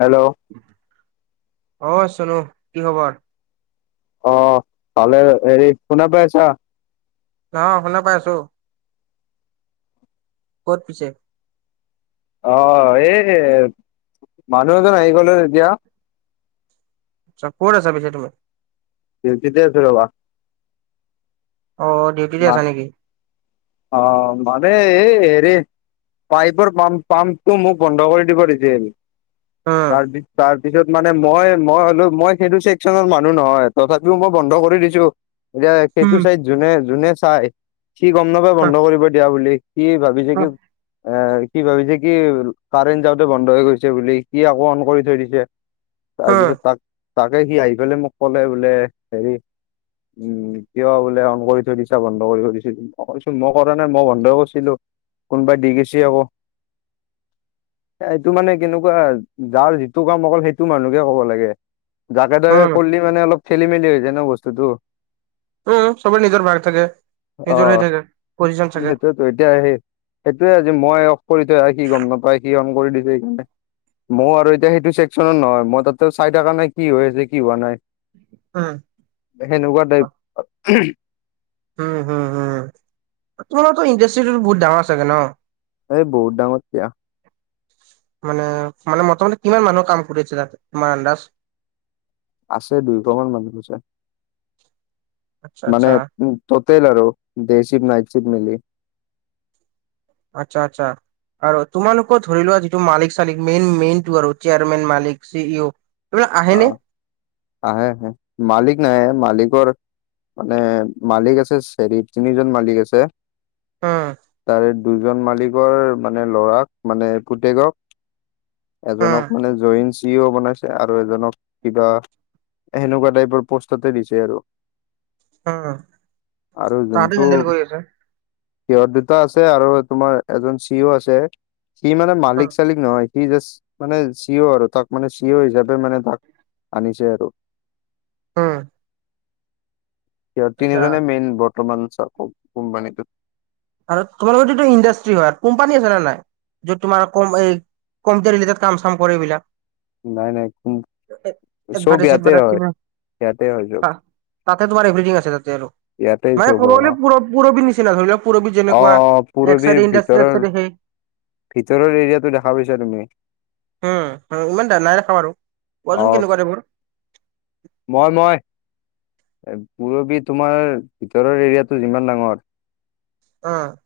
Hello? অ, চুনু কি খবৰ? অ, ভালে হেৰি শুনা পাই আছা? অহ, শুনা পাই আছো ক'ত পিছে? অ, এই মানুহ এজন আহি গ'ল অ, তেতিয়া কত আছা পিছে তুমি? ডিউটিতে আছো ৰ'বা? অ, দে ম অ, মানে এই হেৰি পাইপৰ পাম্প, পাম্পটো মোক বন্ধ কৰি দিব দিছিল উম তাৰ তাৰ পিছত মানে মই, মই হ'লো মই সেইটো চেকচনৰ মানুহ নহয় তথাপিও মই বন্ধ কৰি দিছো। এতিয়া সেইটো উম চাইড যোনে যোনে চাই সি গম নাপাই বন্ধ কৰিব দিয়া বুলি সি ভাবি [inaudible] উম এ, কি ভাবিছে কি কাৰেণ্ট যাওঁতে বন্ধ হৈ গৈছে বুলি সি আকৌ অন কৰি থৈ দিছে। তাৰপিছত তাক তাকে সি আহি পেলাই মোক ক'লে বোলে হেৰি উম, কিয় বোলে অন কৰি থৈ দিছা বন্ধ কৰিব দিছিল, মই কৈছো মই কৰা নাই। মই বন্ধই কৈৰিছিলো। কোনোবা দি গেচি আকৌ। এ, এইটো মানে কেনেকুৱা যাৰ যিটো কাম অকল সেইটো মানুহকে ক'ব লাগে। যাকে তাকে উম কৰলি মানে অলপ খেলি মেলি হৈ যায় ন বস্তুতটো। উ, সবেই নিজৰ ভাগ থাকে, নিজৰে থাকে, পজিশন থাকে। ত, এতিয়া সেই-সেইটোয়ে আজি মই অফ কৰি থৈ অহা সি গম নাপায় সি অন কৰি দিছে সেইকাৰণে মই আৰু এতিয়া সেইটো চেকচনৰ নহয় মই তাতো চাই থকা নাই কি হৈ আছে কি হোৱা নাই। অ'। সেনেকুৱা টাইপ উম, হুম, হুম, তোমাৰতো ইণ্ডাষ্ট্ৰিটো বহুত ডাঙৰ চাগে ন। এই, বহুত ডাঙৰ দিয়া। মানে, মানে, মোটামোতি কিমান মানুহ কাম কৰি আছে, তাত তোমাৰ আন্দাজ আছে, দুইশ মান মানুহ আছে আচ্ছা মানে আচ্ছা ততেল আৰু দে চিপ, নাইক চিপ, মিলি আচ্ছা, আচ্ছা, আৰু তোমালোকৰ ধৰি লোৱা, যিটো মালিক চালিক মেইন মেইন টো আৰু চেয়াৰমেন মালিক চি ইউ অ', আহে আহে মালিক নাই মালিকৰ মানে মালিক আছে, চেৰি তিনিজন মালিক আছে। উম তাৰে, দুজন মালিকৰ মানে লৰাক, মানে পুতেকক উম এজনক মানে, জই চিও বনাইছে আৰু এজনক কিবা, সেনেকুৱা টাইপৰ পষ্টতে দিছে আৰু উম আৰু তাহাঁতে যোনটো হেণ্ডেল কৰি আছে সিহত দুটা আছে, আৰু তোমাৰ এজন চি অ আছে সি মানে মালিক চালিক নহয়, সি জাষ্ট মানে চি অ আৰু তাক মানে চি অ হিচাপে। মানে, তাক আনিছে আৰু। অ', সিহঁত তিনিজনে মেইন বৰ্তমান কোম্পানীটোত আৰু, তোমালোকৰত এইটো ইণ্ডাষ্ট্ৰি হয় আৰু কোম্পানী আছে নে নাই? যত, তোমাৰ এই কম্পিউটাৰি কাম চাম কৰে এইবিলাক। নাই, নাই, চব এডভাৰটাইজ ইয়াতে হয় চেডভাৰটাইজ ইয়াতে হয় তাতে, তোমাৰ এভৰিথিং আছে, তাতে আৰু ইয়াতে মানে চব ক'ব হয় গ'লে অ পৰবিৰ নিচিনা ধৰি লক পৰবিৰ অ', অ', পুৰবীৰ ভিতৰৰ সেই এৰিয়াতটো দেখা পাইছা তুমি উম, ইমান ডাঙৰে খাম, আৰু অ কোৱাচোন কেনেকুৱা এইবোৰ মই, মই, পুৰবি তোমাৰ, ভিতৰৰ এৰিয়াটো যিমান ডাঙৰ অ',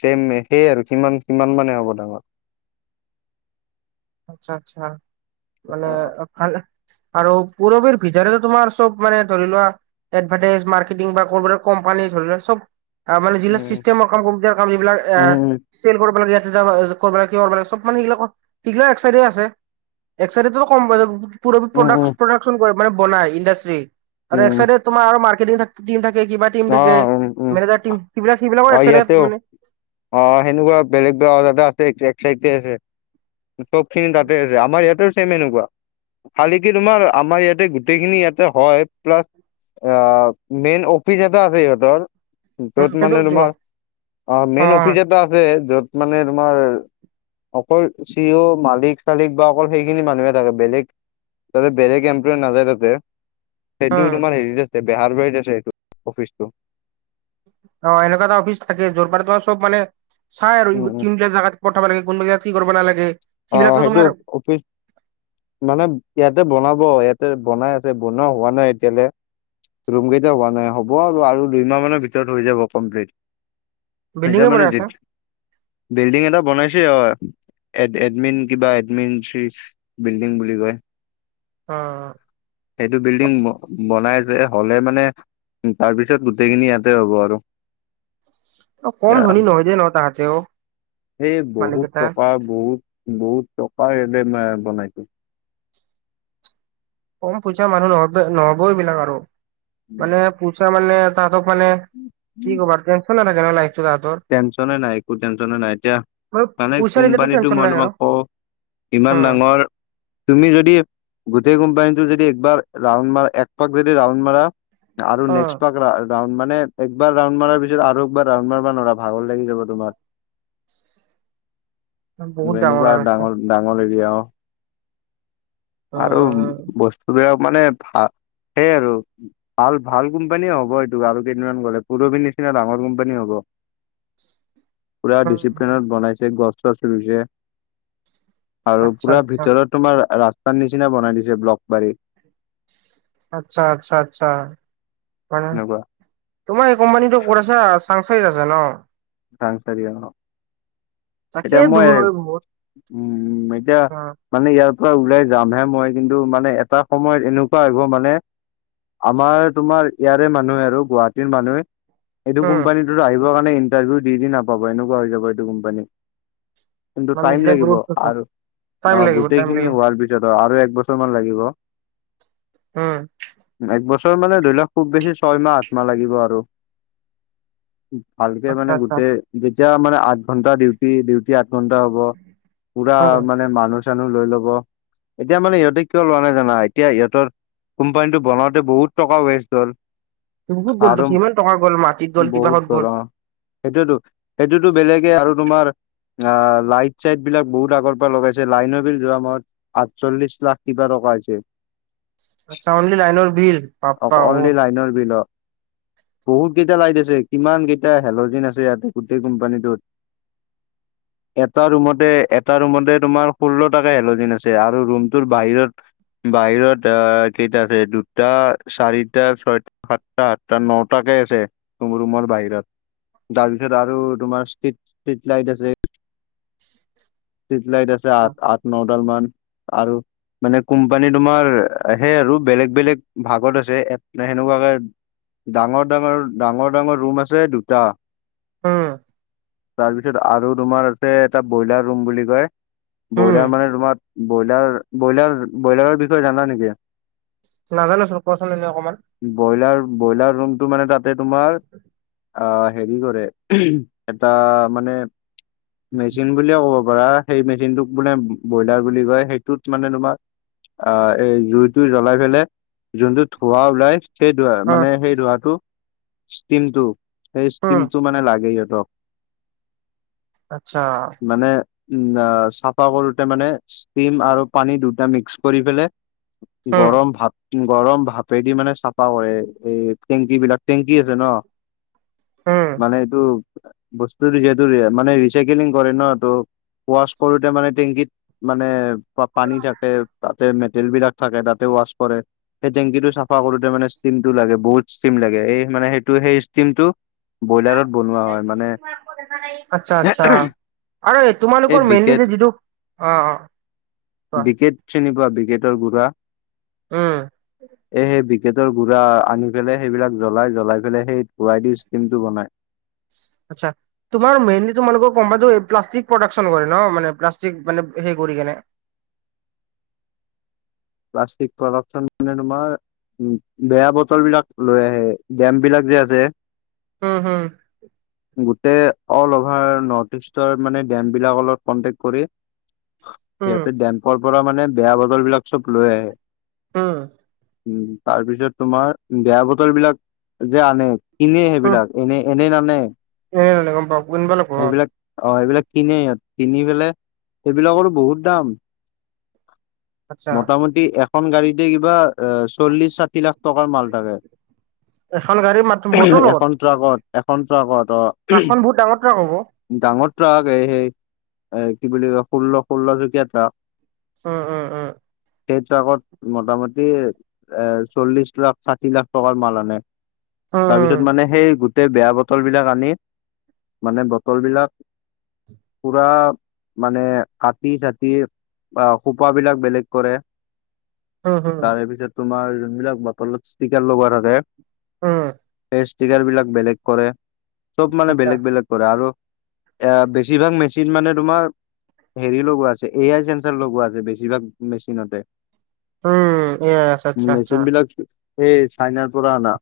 চেম, একেই আৰু, কিমান কিমান মানে হ'ব ডাঙৰ আচ্ছা, আচ্ছা, মানে অ, আৰু, পুৰবীৰ ভিতৰে, তোমাৰ চব মানে ধৰি লোৱা এডভেটাইজ মাৰ্কেটিং বা কোম্পানী ধৰি লক চব মানে জিলা উম ছিষ্টেমৰ যিবিলাক কৰিব লাগে, উম কৰিব ল কৰিব লাগে সব মানে সেইবিলাক এগিলা একাইডে আছে, একসাইডো উম উম প্ৰদাকচন মানে, বনাই ইণ্ডাষ্ট্ৰি আৰু এক উম চাইডে তোমাৰ আৰু মাৰ্কেটি থাকে কিবা অ থাকে উম উম মেনেজাৰ, টম সিলাক অ সবিলাক ইয়াতেও মানে অ', সেনেকুৱা বেলেগ বোৱা আছে এক্সাইটেড আছে। চব খিনি তাতে আছে, আমাৰ ইয়াতে ছেম এনেকুৱা শালিকি তোমাৰ, আমাৰ ইয়াতে গোটেইখিনি ইয়াতে হয়, প্লাছ মেইন অফিচ এটা আছে, সিহঁতৰ য'ত মানে, সেইটো তোমাৰ অ', মেইন অফিচ এটা আছে য'ত মানে তোমাৰ অকল চি, অ, মালিক চালিক বা অকল সেইখিনি মানুহে থাকে বেলেগ তাতে বেলেগ এমপ্লই নাজায় তাতে। সেইটো অ' তোমাৰ হেৰিত আছে বেহাৰ বাৰিত আছে সেইটো অফিচটো। অ', এনেকুৱা এটা অফিচ থাকে, যোত চব মানে চাই আৰু উম উম তিনিটা জাগাত পঠাব লাগে, কোনোব জয়া কি কৰিব নালাগে অ', সেইবিলাকতো সেইটো তোমাৰ অফিচ মানে ইয়াতে বনাব, ইয়াতে বনাই আছে বনোৱা হোৱা নাই এতিয়ালৈ ৰুম কেইটা হোৱা নাই হ'ব, আৰু আৰু দুইমাহ মানৰ ভিতৰত হৈ যাব কমপ্লিট। বিল্ডিঙে এতিয়া বনাই আছে মানে, বিল্ডিং এটা বনাইছে অ। এডমিন কিবা এডমিন চি বিল্ডিং বুলি কয় অ সেইটো বিল্ডিং বনাই যে হ'লে মানে তাৰপিছত গোটেইখিনি ইয়াতে হ'ব আৰু অ কম উম ধনী এ নহয় দে ন তাহাঁতেও সেই মানুহ বহুত কেইটা টকা বহুত বহুত টকা এদ [unintelligible] কম পইচা মানুহ নহব নহব এইবিলাক আৰু মানে পইচা মানে তাহতক মানে কি ক'বাৰ তেনছন নাথাকে তাত টেনচনে নাই একো টেনচনে নাই এতিয়া মানে পইচা ৰিলেটেড কোম্পানীটো টেনচন মই নাই আৰু তোমাক কওঁ অ ইমান ডাঙৰ তুমি যদি গোটেই কোম্পানীটো যদি একবাৰ ৰাউন মাৰ এক পাক যদি ৰাউণ্ড মাৰা আৰু অ নেক্সট বা মানে একবাৰ ৰাডণ্ড মাৰা পিছত আৰুএবাৰ ৰাউণ্ড মাৰবা নোৱাৰা ভাগৰ লাগি যাব তোমাৰ। বহুত এনেকুৱা আৰু ডাঙৰ ডাঙৰ এৰিয়া অ'। অ আৰু বস্তুবিলাক মানে ভাল সেইয় আৰু। ভাল ভাল কোম্পানীয়ে হ'ব এইটো আৰু কেইদিনমান গ'লে পুৰবি নিচিনা ডাঙৰ কোম্পানী হ'ব। পুৰা অ ডিচিপ্লিনত বনাইছে গছ চচ ৰুইছে। আৰু আচ্ছা পুৰা আচ্ছা ভিতৰত তোমাৰ ৰাস্তাৰ নিচিনা বনাই দিছে ব্লক পাৰী। আচ্ছা আচ্ছা আচ্ছা মানে এনেকুৱা তোমাৰ এই কোম্পানীটো ক'ত আছে চাংচাৰিত আছে ন। চাংচাৰিত অ'। তাকে এতিয়া মই দূৰ হয় বহুত উম, এতিয়া উম মানে ইয়াৰ পৰা ওলাই যামহে মই কিন্তু মানে এটা সময়ত এনেকুৱা আহিব মানে আমাৰ তোমাৰ ইয়াৰে মানুহে আৰু গুৱাহাটীৰ মানুহে এইটো উম কোম্পানীতো আহিবৰ কাৰণে ইণ্টাৰভিউ দি নাপাব এনেকুৱা হৈ যাব এইটো কোম্পানীত। কিন্তু মানে টাইম যেতিয়া লাগিব গ্ৰোথ হ'ব আৰু টাইম অ লাগিব টাইম গোটেইখিনি লাগিব হোৱাৰ পিছত আৰু এক বছৰ মান লাগিব। উম। একবছৰ মানে ধৰি লওক খুব বেছি ছয়মাহ আঠ মাহ লাগিব আৰু। ভালকে আচ্ছা মানে আচ্ছা গোটেই যেতিয়া মানে আঠ ঘন্টা ডিউটি উি আঠ ঘণ্টা হব পুৰা উম মানে মানুহ চানুহ লৈ ল'ব। এতিয়া মানে সিহঁতে কিয় লোৱা নাই জানা এতিয়া ইিহঁতৰ কোম্পানীটো বনাওঁতে বহুত টকা ৱেষ্ট হ'ল। বহুত গ'ল আৰু সিমান টকা গ'ল মাটিত গ'ল কিবাহত গ'ল। সেইটোইতো সেইটোতো বেলেগে আৰু তোমাৰ অ' লাইট চাইট বিলাক বহুত আগৰ পৰা লগাইছে লাইনৰ বিল যোৱা মাহত আঠচল্লিশ লাখ কিবা টকা আ হৈছে। আচ্ছা অনলি লাইনৰ বিল বাপ্পা অ' অনলি লাইনৰ বিলত। বহুত কেইটা লাইট আছে কিমান কেইটা হেলজিন আছে ইয়াতে গোটেই কোম্পানীটোত। এটা ৰুমতে এটা ৰুমতে তোমাৰ ষোল্ল টকা হেলজিন আছে আৰু ৰুমটোৰ বাহিৰত বাহিৰত আ কেইটা আছে দুটা চাৰিটা ছয় সাতটা সাতটা নটাকে আছে তুম ৰুমৰ বাহিৰত। তাৰপিছত আৰু তোমাৰ ষ্ট্ৰিট ষ্ট্ৰিট লাইট আছে। ষ্টিট লাইট আছে আঠ আঠ নডাল মান আৰু মানে কোম্পানী তোমাৰ সেই আৰু বেলেগ বেলেগ ভাগত আছে সেনেকুৱাকে ডাঙৰ, ডাঙৰ, ডাঙৰ ডাঙৰ ৰুম আছে দুটা। উম তাৰপিছত আৰু তোমাৰ আছে এটা ব্ৰইলাৰ ৰুম বুলি কয়। উম ব্ৰইলাৰ মানে তোমাৰ ব্ৰইলাৰ ব্ৰইলাৰ ব্ৰইলাৰৰ বিষয়ে জানা নেকি? নাজানো চোন কোৱাচোন এনে অকণমান। ব্ৰইলাৰ ব্ৰইলাৰ ৰুমতটো মানে তাতে তোমাৰ আহ হেৰি কৰে এটা মানে মেচিন বুলি ক'ব সেই মেচিনটোক মানে ব্ৰইলাৰ বুলি কয় সেইটোত মানে তোমাৰ অ' এই জুইতটো জ্বলাই পেলাই যোনটো ধোৱা ওলাই সেইটোৱে সেই ধৰা উম মানে সেই ধোৰাটো ষ্টিমটো সেই উম ষ্টিমটো মানে লাগে সহঁতক। আচ্ছা। মানে উ চাফা কৰোতে মানে ষ্টিম আৰু পানী দুটা মিক্স কৰি পেলাই উম গৰম ভাত। গৰম ভাপেদি মানে চাফা কৰে এই টেংকী বিলাক টেংকি আছে ন। [inaudible] উম। মানে এইটো বস্তুটো যিহেতু ৰি মানে ৰিচাইকেলিং কৰে ন ত'। ৱাছ কৰোঁতে মানে টেংকিত মানে পা পানী থাকে তাতে মেটেল বিলাক থাকে তাতে ৱাশ কৰে সেই টেংকিটো চাফা কৰোতে মানে ষ্টিমটো লাগে বহুত ষ্টিম লাগে এই মানে সেইটো সেই ষ্টিমটো। চাও ব্ৰইলাৰত বনোৱা হয় মানে [unintelligible] দেখা হেৰী আতচা আতচা আৰু এই তোমালোকৰ মেইনলি যে যিটো অ', অ' কোৱা বিকেট চিনি পোৱা বিকেটৰ গুঢ়া উম। এ সেই বিকেটৰ গুড়া আনি পেলাই সেইবিলাক জ্বলাই জ্বলাই পেলাই সেই ধুৱাই দি ষ্টিম টো বনাই। আতছা তোমাৰ মেইনলি তোমালোকৰ কমপাতো প্লাষ্টিক প্ৰডাকচন কৰে ন মানে প্লাষ্টিক মানে হে কৰি কেনে। প্লাষ্টিক প্ৰদাকশ্যন মানে তোমাৰ উম বেয়া বতল বিলাক লৈ আহে ডেম বিলাক যে আছে। উম হম গোটেই অল অভাৰ নৰ্থ ইষ্টৰ মানে ডেম বিলাকৰ লগত কনটেক্ট কৰি সা উম সিহতে ডেম্পৰ পৰা মানে বেয়া বতল বিলাক চব লৈ আহে। উম। উম তাৰ পিছত তোমাৰ বেয়া বতল বিলাক যে আনে কিনে উম সেইবিলাক এনে এ এনে নানে এনে নানে গম পাওঁ [unintelligible] সেইবিলাক অ', সেইবিলাক কিনে সিহঁত কিনি পেলাই সেইবিলাকৰো বহুত দাম আচ্ছা মোটামটি এখন গাড়ীতে কিবা এ চল্লিশ ষাঠি লাখ টকাৰ মাল থাকে এখন গাড়ী মাত উহঃ বটল লগত এখন ত আগত এখন ত আগত অ' ট্ৰাকখন বহুত ডাঙৰ ট্ৰাক হব। ডাঙৰ ট্ৰাকেই সেই এ কি বুলি ষোল্ল ষোল্লচকীয়া ট্ৰাক। উম উম উম সেইটো আগত মোটামুটি এ এ চল্লিশ লাখ ষাঠি লাখ টকাৰ মাল আনে উম তাৰপিছত উম মানে সেই গোটেই বেয়া বটল বিলাক আনি মানে ব তল বিলাক পুৰা মানে কাটি চাতি বা সূপা বিলাক বেলেগ কৰে। উম হম তাৰে পিছত তোমাৰ যোনবিলাক বটলত ষ্টিকাৰ লগোৱা থাকে উম সেই ষ্টিকাৰ বিলাক বেলেগ কৰে চব মানে আচ্ছা বেলেগ বেলেগে কৰে আৰু এ বেছিভাগ মেচিন মানে তোমাৰ হেৰি লগোৱা আছে এ আই চেঞ্চৰ লগোৱা আছে বেছিভাগ মেচিনতে উম য়েছ আচ্ছা আচ্ছা মেচিন বিলাক এই চাইনাৰ পৰা আনা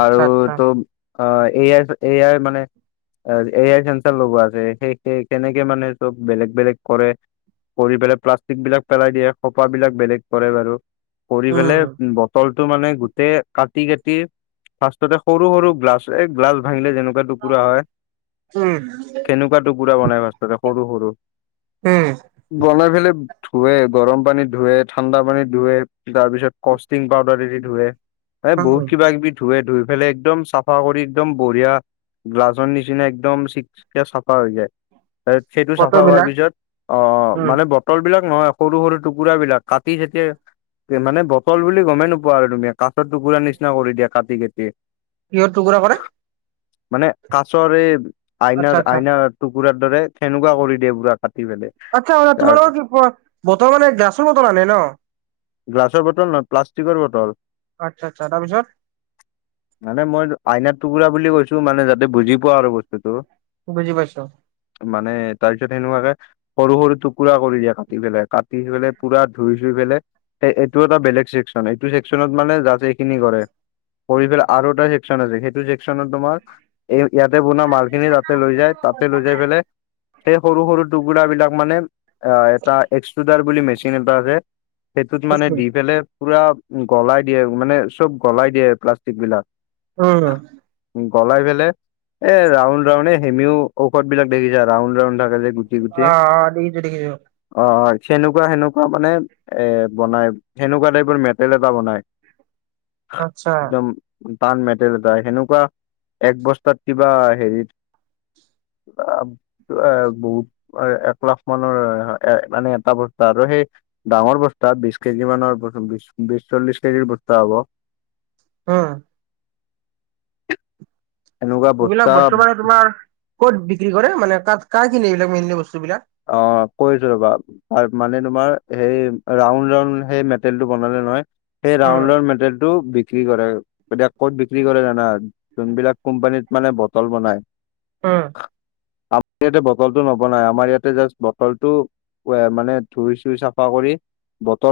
আচ্ছা আচ্ছা তোম অ' এ আই চফ এ আই মানে চব এ আই চেঞ্চাৰ লগোৱা আছে সেই সেই কেনেকে মানে চব বেলেগ বেলেগ কৰে। কৰি পেলাই প্লাষ্টিক বিলাক পেলাই দিয়ে সোফা বিলাক বেলেগ কৰে বাৰু কৰি উম পেলাই ব তলটো মানে গোটেই কাটি কাটি ফাৰ্ষ্টততে সৰু সৰু গ্লাছ এই গ্লাছ ভাঙিলে যেনোক বা টোকুৰা হয়। উম কেনেকুৱা টুকুৰা বনাই ফাৰ্ষ্টততে সৰু সৰু উম বনাই পেলাই ধোৱে গৰম পানীত ধোৱে ঠাণ্ডা পানীত ধোৱে তাৰ পিছত কষ্টিং পাউদাৰ দিদি ধুৱে। এ বহুত উম কিবা কিবি ধুুৱে ধুই পেলাই একদম চাফা কৰি একদম বঢ়িয়া গিলাচ নিচিনা একদম চিক চিকিয়া চাফা হৈ যায়। এপ চিটো চাফা বটল হোৱাৰ বিলাক পিছত অ', উম মানে ব বতল বিলাক নহয় সৰু সৰু টুকুৰা বিলাক কাটি থাকে মানে বটল বুলি গমেই নোপোৱা আৰু তুমি কাছত টুকুৰা নিচিনা কৰি দিয়া কাটি কাটি কিহৰ টুকুৰা কৰে মানে কাছৰ এই আচ্ছা আইনাৰ আচ্ছা আইনাৰ টুকুৰাৰ দৰে সেনেকুৱা কৰি দিয়ে বুৰা কাটি পেলে আচ্ছা তোমালোকৰ কি বতৰ মানে গিলাচ বতল আনে ন গিলাচ বটল নহয় প্লাষ্টিকৰ বটল আচ্ছা আচ্ছা তাৰ পিছত মানে মই আইনা টুকুৰা বুলি কৈছো মানে যাতে বুজি পোৱা আৰু বস্তুটো খুব বুজি পাইচো মানে তাৰপিছত সেনেকুৱাকে সৰু সৰু টুকুৰা কৰি দিয়া কাটি পেলাই কাটি পেলাই পোৰা ধুই চুই পেলাই এইটো এটা বেলেগ চেকচন এইটো চেকচনত মানে জাচ এইখিনি কৰে। কৰিপেলে আৰু এটা চনৰ য়ে সেইটো চেকচনৰ তোমাৰ এই ইয়াতে বনা মাল খিনি তাতে লৈ যায় তাতে লৈ যাই পেলাই সেই সৰু সৰু টুকুৰা বিলাক মানে অ এটা এক্সুডাৰ বুলি মেচিন এটা আছে সেইটোত মানে উম দি পেললে পুৰা গলাই দিয়ে মানে চব গলাই দিয়ে প্লাষ্টিক বিলাক অ' গলাই পেললে এ ৰাউণ্ড ডাউনে হেনেও ঔষধ বিলাক দেখিছা ৰাউণ্ড ৰাউণ্ড থাকে য়ে গুটি গুটি অ অ দেখিছো দেখিছো অ', হয় সেনেকুৱা হেনেকুৱা মানে এ বনাই সেনেকুৱা টাইপৰ মেটেল এটা বনাই [inaudible] আচ্ছা একদম টান মেটেল এটা সেনেকুৱা এক বস্তাত কিবা হেৰি [inaudible] এ বহুত এক লাখ মানৰ এ মানে এটা বস্তা আৰু সেই ডাঙৰ বস্তা বিশ কেজি মানৰ বিশ বিশ চল্লিশ কেজিৰ বস্তা হ'ব ওম এনেকুৱা এইবিলাক বস্তা বস্তু মানে তোমাৰ ক'ত বিক্ৰী কৰে মানে কা কা কিননে এইবিলাক মেইনলি বস্তু বিলাক অ', কৈছো ৰবা তাৰ মানে তোমাৰ সেই ৰাউণ্ড ৰাউণ্ড সেই মেটেলটো বনালে নহয় সেই ৰাউণ্ড উম, ৰাউণ্ড মেটেলটো বিক্ৰী বিক্ৰী কৰে ক'ত বিক্ৰী কৰে জানা যোনবিলাক কোম্পানীত মানে বটল বনাই ওম আমাৰ ইয়াতে বটলতটো নবনাই আমাৰ ইয়াত জাচ বছৰটো ও মানে ধুৰি চুৰি চাফাকৰি বতল